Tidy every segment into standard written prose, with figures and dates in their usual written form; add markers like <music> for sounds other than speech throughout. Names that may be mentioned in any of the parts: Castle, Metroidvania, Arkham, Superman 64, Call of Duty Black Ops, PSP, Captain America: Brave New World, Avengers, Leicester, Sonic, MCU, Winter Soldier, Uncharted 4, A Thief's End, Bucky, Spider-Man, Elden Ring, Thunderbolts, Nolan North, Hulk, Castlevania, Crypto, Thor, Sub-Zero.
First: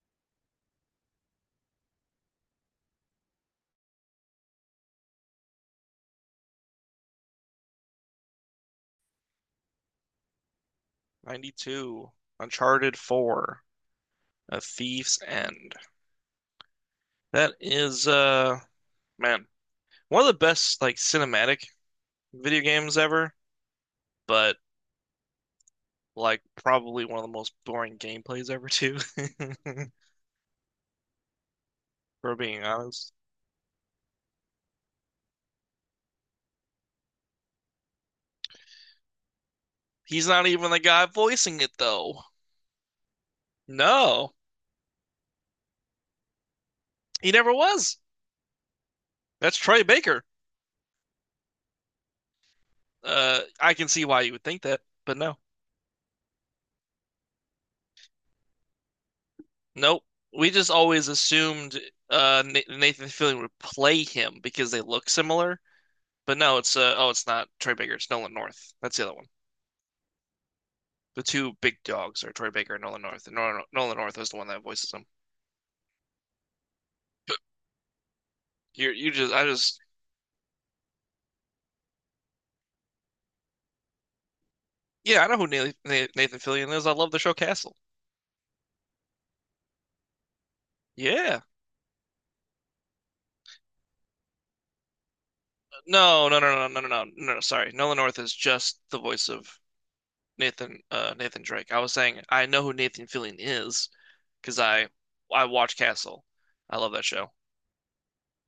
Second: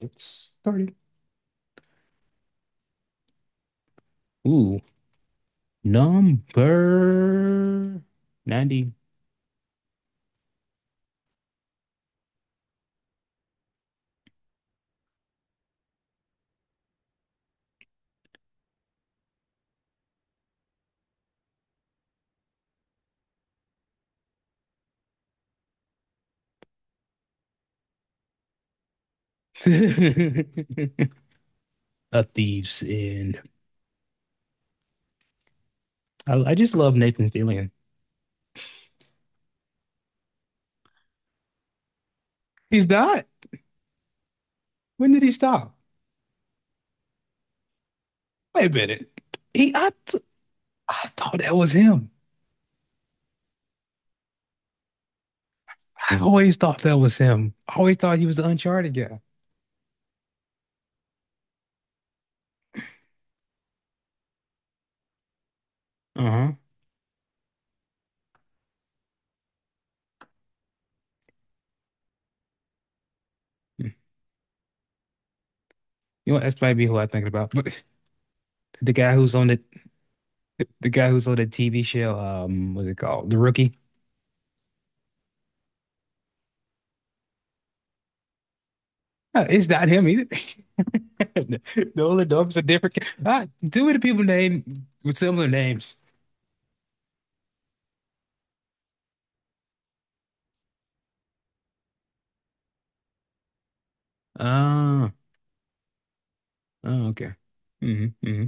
It started. Ooh, number 90. 92, Uncharted 4, A Thief's End. That is, man, one of the best like cinematic video games ever, but like probably one of the most boring gameplays ever too, <laughs> <laughs> A for being thief's honest. end. I just love Nathan Fillion. He's not even the guy voicing it though. He's not. No, When did he stop? he never was. Wait a minute. That's He, Troy I, th- Baker. I thought that was him. I can see why you would think that, but no. I always thought that was him. I always thought he was the Uncharted guy. Nope. We just always assumed uh, Nathan Fillion would play him because they look similar, Uh but huh. no, it's uh oh, it's not Troy Baker. It's Nolan North. That's the other one. The two big dogs are Troy Baker and Nolan North. And Nolan, You Nolan North is the one that voices him. know, what? that's might be who I'm thinking about. <laughs> You <clears throat> the you guy who's just I on the just the guy who's on the TV show. What's it called? The Rookie. yeah, I know who Nathan, Nathan Fillion is. I love the show Castle. It's not him either. Yeah. <laughs> Nolan North's a different. Ah, too many people named with similar names. No no no no no no no no. no, sorry, Nolan North is just the voice of Nathan Nathan Drake. I was saying I know who Nathan Fillion is because I Oh, I watch Castle. I love that oh, show. okay. hmm hmm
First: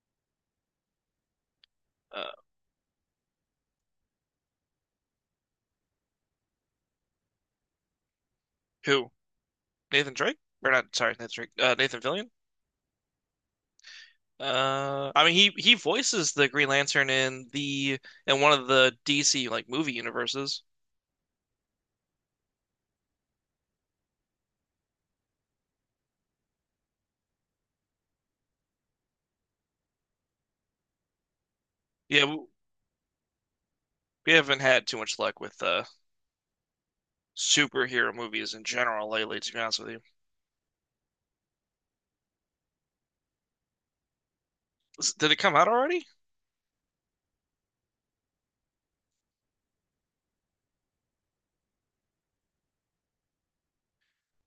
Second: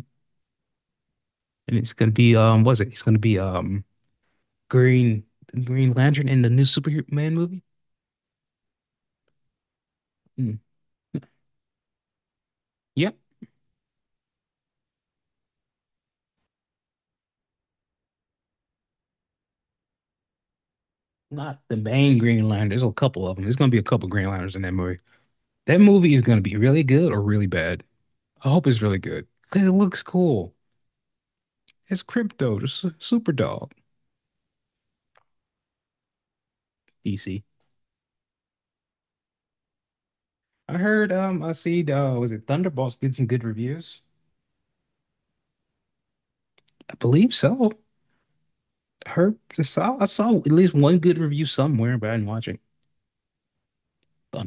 And it's gonna Uh, be was it? It's gonna be Green Green Lantern in the new Superman movie. who, Nathan Drake Mm. or not? Sorry, Nathan Drake. Nathan Fillion. Yep, I mean he voices the Green Lantern in the in one of the DC like movie universes. not the main Green Lantern. There's a couple of them. There's gonna be a couple Green Lanterns in that movie. That movie is gonna be really good or really bad. I hope it's really good because it looks cool. It's Yeah, Crypto, the super dog. we haven't had too much luck with DC. superhero movies in general lately, to be honest with you. I heard, I see, was it Thunderbolts did some good reviews? Did it come out already? I believe so. I saw at least one good review somewhere, but I didn't watch it.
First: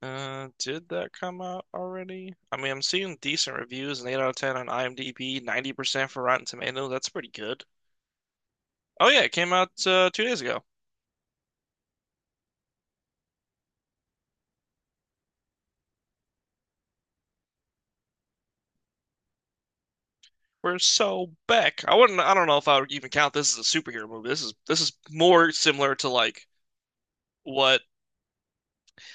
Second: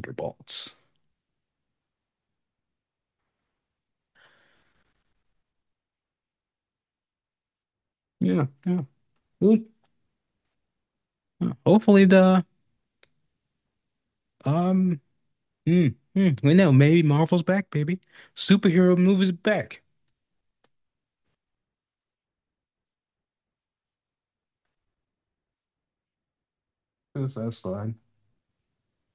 Did that come out already? I mean, I'm seeing decent reviews, an 8 out of 10 on IMDb, 90% for Rotten Tomatoes. That's pretty good. Yeah, yeah. Oh yeah, it came Good. out 2 days ago. Yeah. Hopefully the, um, we know, maybe Marvel's back, baby. Superhero movies back. We're so back. I wouldn't. I don't know if I would even count this as a superhero movie. This is more similar to like So that's what fine.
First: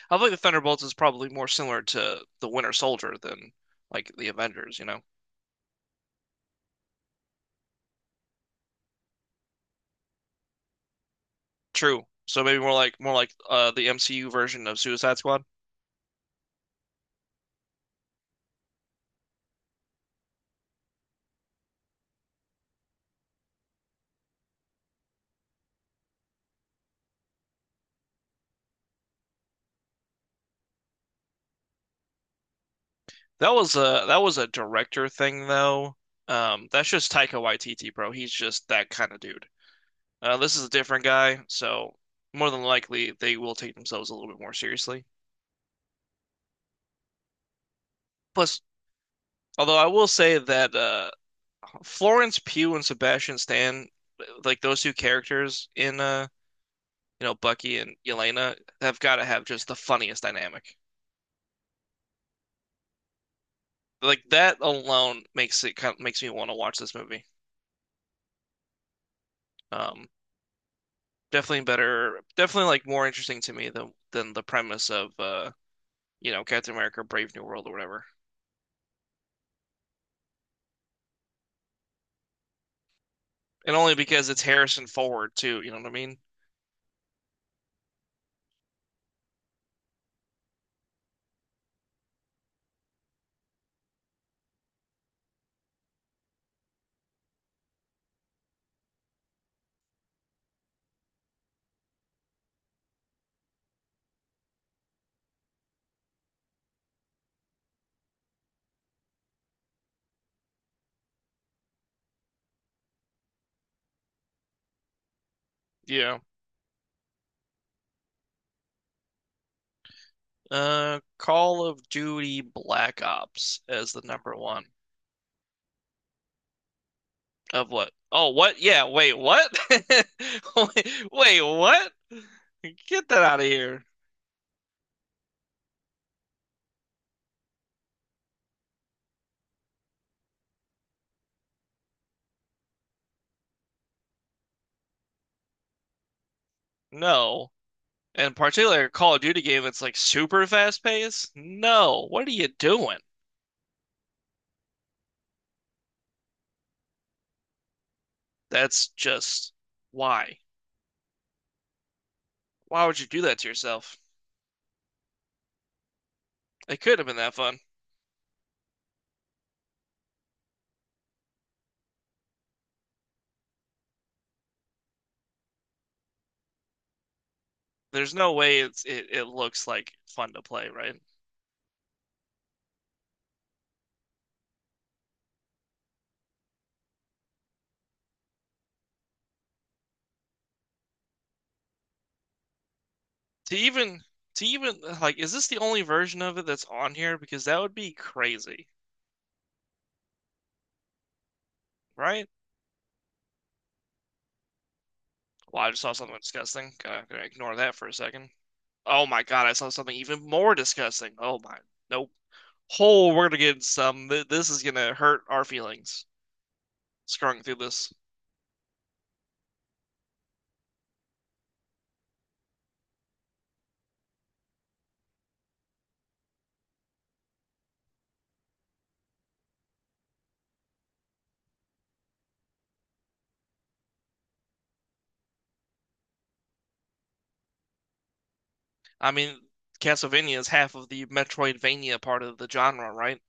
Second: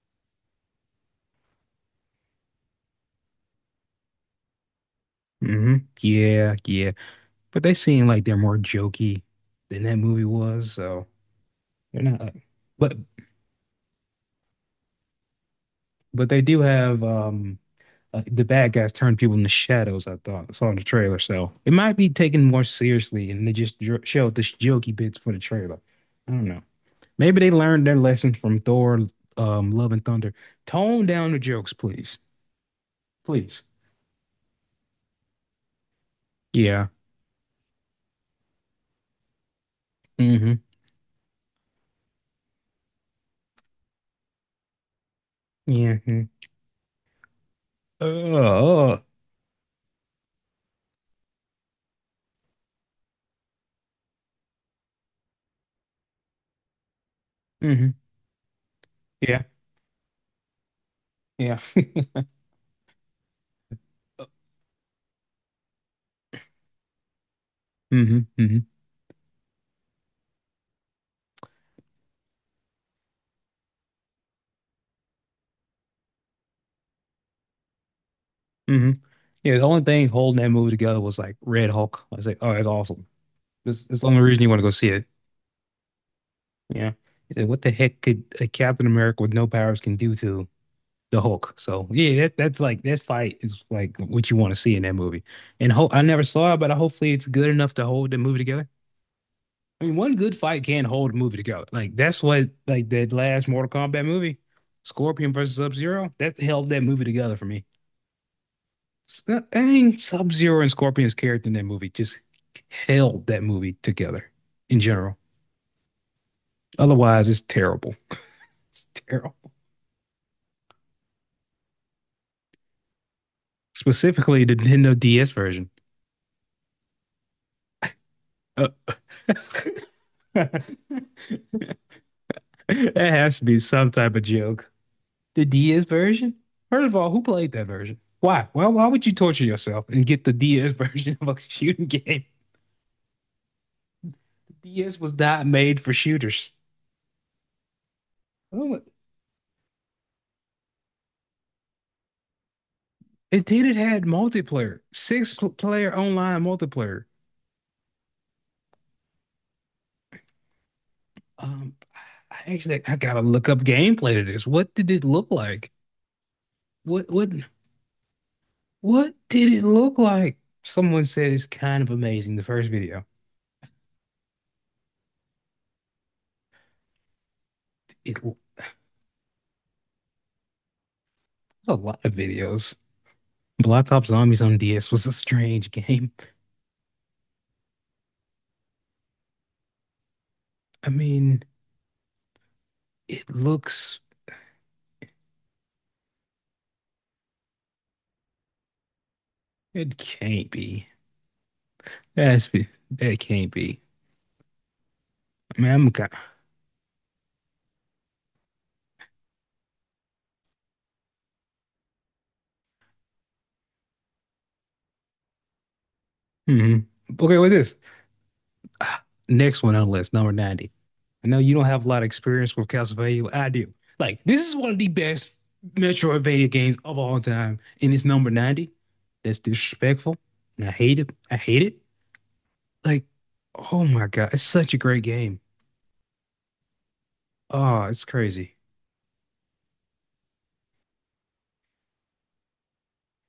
I think the Thunderbolts is probably more similar to the Winter Soldier than like the Avengers, you know? Yeah, yeah. But they seem like they're more jokey than that movie was, so they're True. not So like, maybe but, more like the MCU version of Suicide Squad. but they do have, the bad guys turn people into shadows. I thought I saw in the trailer, so it might be taken more seriously, and they just showed the jokey bits for the trailer. I don't know. Maybe they learned their lesson from Thor, Love and Thunder. Tone down the jokes, please, That please. was a that was a director thing though. Yeah. That's just Taika Waititi, bro. He's just that kind of dude. Mm-hmm. This is a different guy, so more than likely they will take themselves a little bit more seriously. Yeah. Mhm. Plus, Uh, although I will say that Florence Pugh and Sebastian Stan, like those two characters in you know, Bucky mm-hmm. and Yelena have got to Yeah. have just the funniest dynamic. Yeah. <laughs> Like that alone makes it kind of makes me want to watch this movie. Mm-hmm. Mm-hmm. Um, definitely better, definitely like more interesting to me than the premise of you know, Captain America: Brave New World or whatever. Mm-hmm. Yeah. The only thing holding that movie together was like Red Hulk. I was like, oh, that's awesome. And This only this is the only because it's reason you want to go Harrison see it. Ford too, you know what I mean? Yeah. Yeah, what the heck could a Captain America with no powers can do to the Hulk? So yeah, that's like that fight is like what you want to see in that movie. And Hulk, I never saw it, but hopefully it's good enough to hold the movie together. I mean, one good fight can hold a movie together. Like that last Mortal Kombat movie, Scorpion versus Sub-Zero, that held that movie together for me. S- I mean, Sub-Zero and Scorpion's character in that movie just held that movie together in general. Yeah. Otherwise, it's terrible. It's terrible. Call of Duty Black Ops as the number Specifically, the one Nintendo DS version. of what? Oh, what? Uh, Yeah, wait, what? <laughs> <laughs> that Wait, wait, what? Get that has out to of be here. some type of joke. The DS version? First of all, who played that version? Why? Why would you torture yourself and get the DS <laughs> version of a shooting game? The DS was not made for shooters. No. And Oh, particularly a Call of Duty game that's like super fast paced. No, what are you doing? it did. It had multiplayer, six player online multiplayer. That's just why. Um, I actually Why I would you do gotta that to look up yourself? gameplay to this. What did it look like? It could have What been what that fun. What did it look like? Someone said it's kind of amazing, the first video. There's It no was way it's it looks like fun to play, right? a lot of videos. Blacktop Zombies on DS was a strange game. I mean, it To looks, even to even like, is this the only version of it that's on here? Because that would be crazy, it can't be. right? That can't be. I Well, I mean, just I'm saw kind. something disgusting. Gotta ignore that for a second. Oh my God, I saw something even more disgusting. Oh my, nope. Oh, we're gonna get some. This is gonna hurt our feelings. Hmm. Okay, Scrolling with through this. this. Ah, next one on the list, number 90. I know you don't have a lot of experience with Castlevania. I do. Like, this is one of the best Metroidvania games of all time, and it's number 90. That's disrespectful, and I hate it. I hate it. Like, oh my God, it's such a great game. Oh, it's crazy. I mean, Castlevania is half of the Metroidvania part of the genre, right?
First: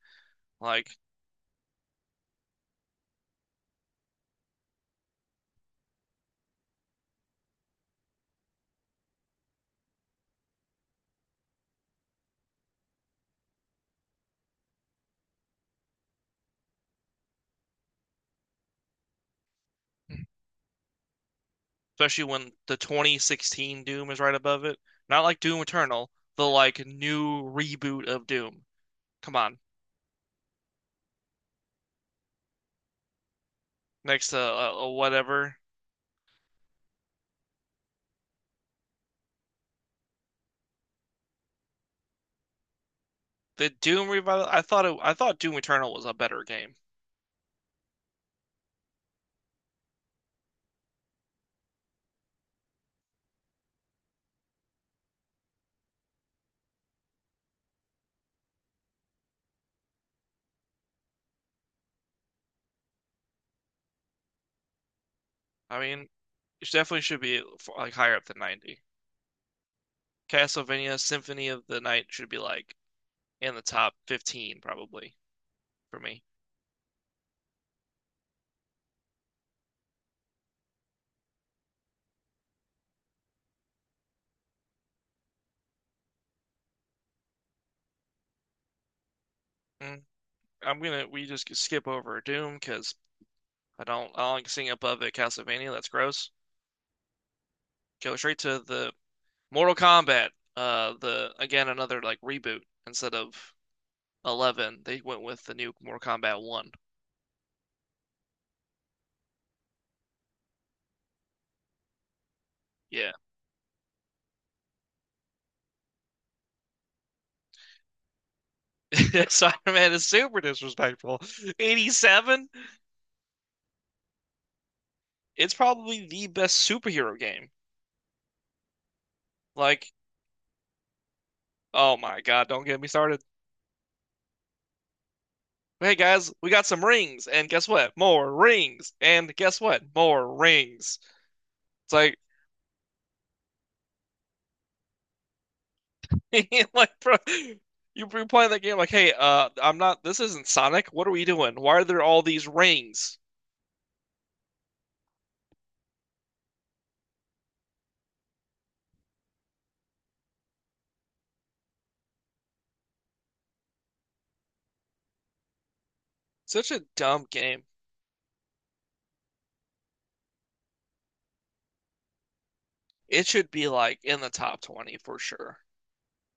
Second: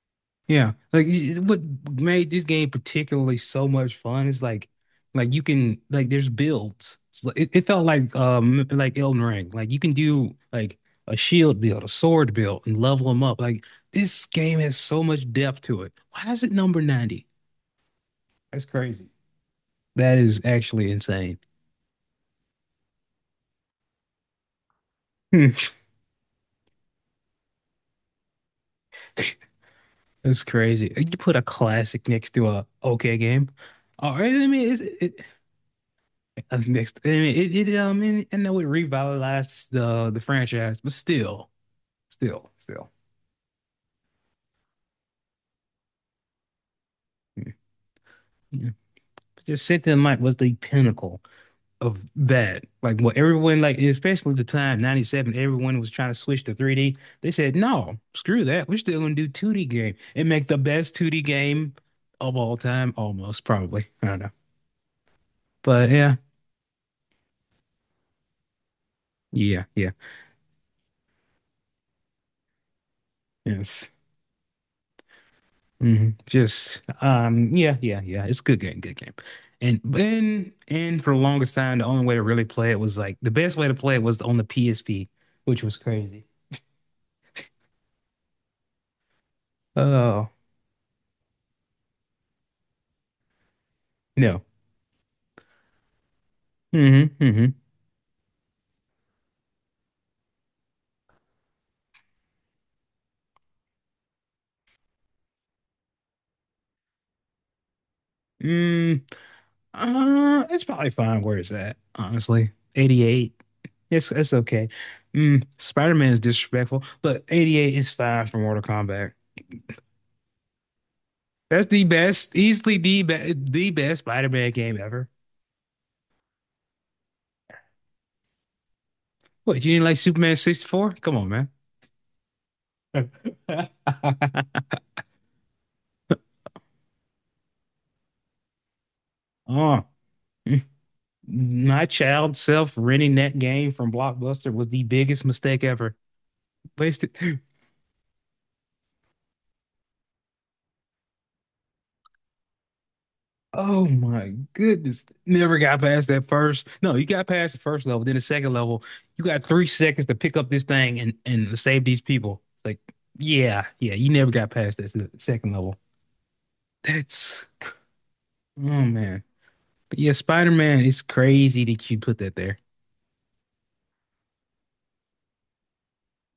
Yeah, Like, like y- what made this game particularly so much fun is you can there's builds. Like, it felt like Elden Ring. Like you can do like a shield build, a sword build, and level them up. Like this game has so much depth to it. Why is it number 90? That's crazy. That is actually insane. especially when the 2016 Doom is right above it. Not like Hmm. Doom Eternal, the like new reboot of Doom. Come <laughs> on, That's crazy. You put a classic next to a okay game. All next right, to I mean, it's, it, whatever I think next, I mean, I know it revitalized the franchise, but still, still, the Doom revival. I thought Doom Eternal was a better game. yeah. Yeah. But Just Cynthia and Mike was the pinnacle of that. Like what everyone, like especially the time '97, everyone was trying to switch to 3D. They said, "No, screw that. We're still gonna do 2D game and make the best 2D game of all time, almost probably. I don't know, I but mean, yeah, it definitely should be like higher up than 90. yeah, yeah, Castlevania Symphony of the Night should be like in the yes." top 15 probably for hmm me. Just Yeah, yeah. It's a good game, good game. And for the longest time, the only way to really play it was like the best way to play it was on the PSP, which was crazy. Mm. Oh, I'm gonna we just skip over Doom because I don't no. like seeing above it Castlevania. That's gross. hmm hmm Go straight to the Mortal Kombat. The again another like reboot instead of 11. They went with the new Mortal Kombat 1. Mm, it's probably fine where it's at, honestly. Yeah, 88. It's okay. Mm, Spider-Man is disrespectful, but 88 is fine for Mortal Kombat. <laughs> Spider-Man is super disrespectful. That's the best, 87. easily the best Spider-Man game ever. It's probably the best superhero game. What, you didn't Like, like Superman 64? Come on, man. oh my God, don't get me started. <laughs> Hey guys, we got some rings, and guess what? More rings, and guess what? Oh, More rings. my It's like child self renting that game from Blockbuster was the biggest mistake ever. <laughs> like, bro, Wasted. you be playing that game like, hey, I'm not. This isn't Sonic. What are we doing? Why are there all these rings? Oh my goodness. Never got past that first. No, you got past the first level, then the second level. You got 3 seconds to pick up this thing and, save these people. It's like, yeah, yeah, you never got past that second level. Such a dumb That's, game. oh man. But yeah, Spider-Man, it's crazy that you put that there. It should be like in the top 20 for sure.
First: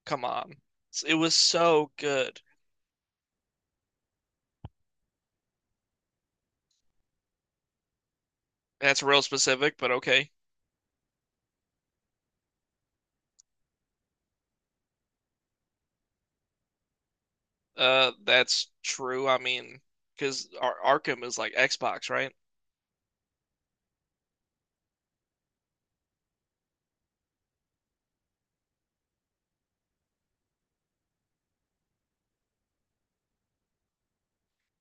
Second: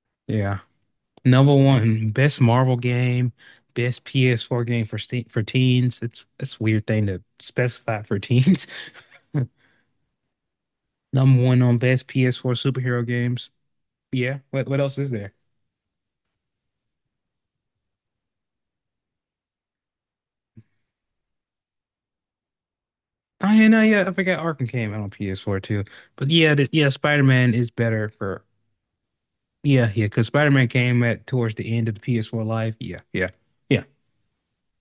Come Yeah. on. It was Number so one, best good. Marvel game, best PS4 game for teens. It's a weird thing to specify for teens. That's real specific, but okay. <laughs> Number one on best PS4 superhero games. Yeah, what else is there? That's true. I mean, because Ar Arkham is like Xbox, right? Oh yeah, no, yeah, I forgot Arkham came out on PS4 too. But yeah, yeah, Spider-Man is better for yeah, yeah, because Spider-Man came at towards the end of the PS4 life. Yeah, yeah.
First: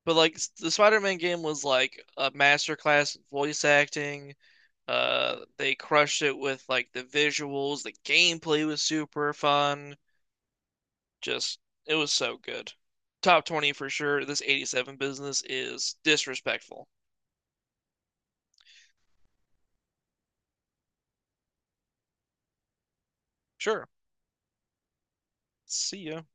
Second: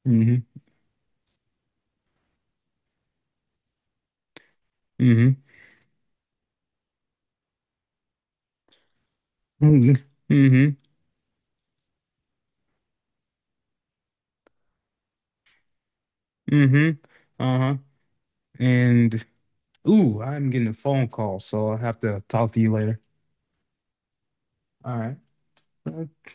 But like Mm-hmm. the Spider-Man game was like a masterclass in voice acting. Mm-hmm. They crushed it with like the visuals. The gameplay was super Mm-hmm. fun. Mm-hmm. Just it was so good. Top 20 for sure. This 87 business is disrespectful. Mm-hmm. Uh-huh. And ooh, I'm getting a phone call, so I'll have to talk to you later. Sure. All See ya. right.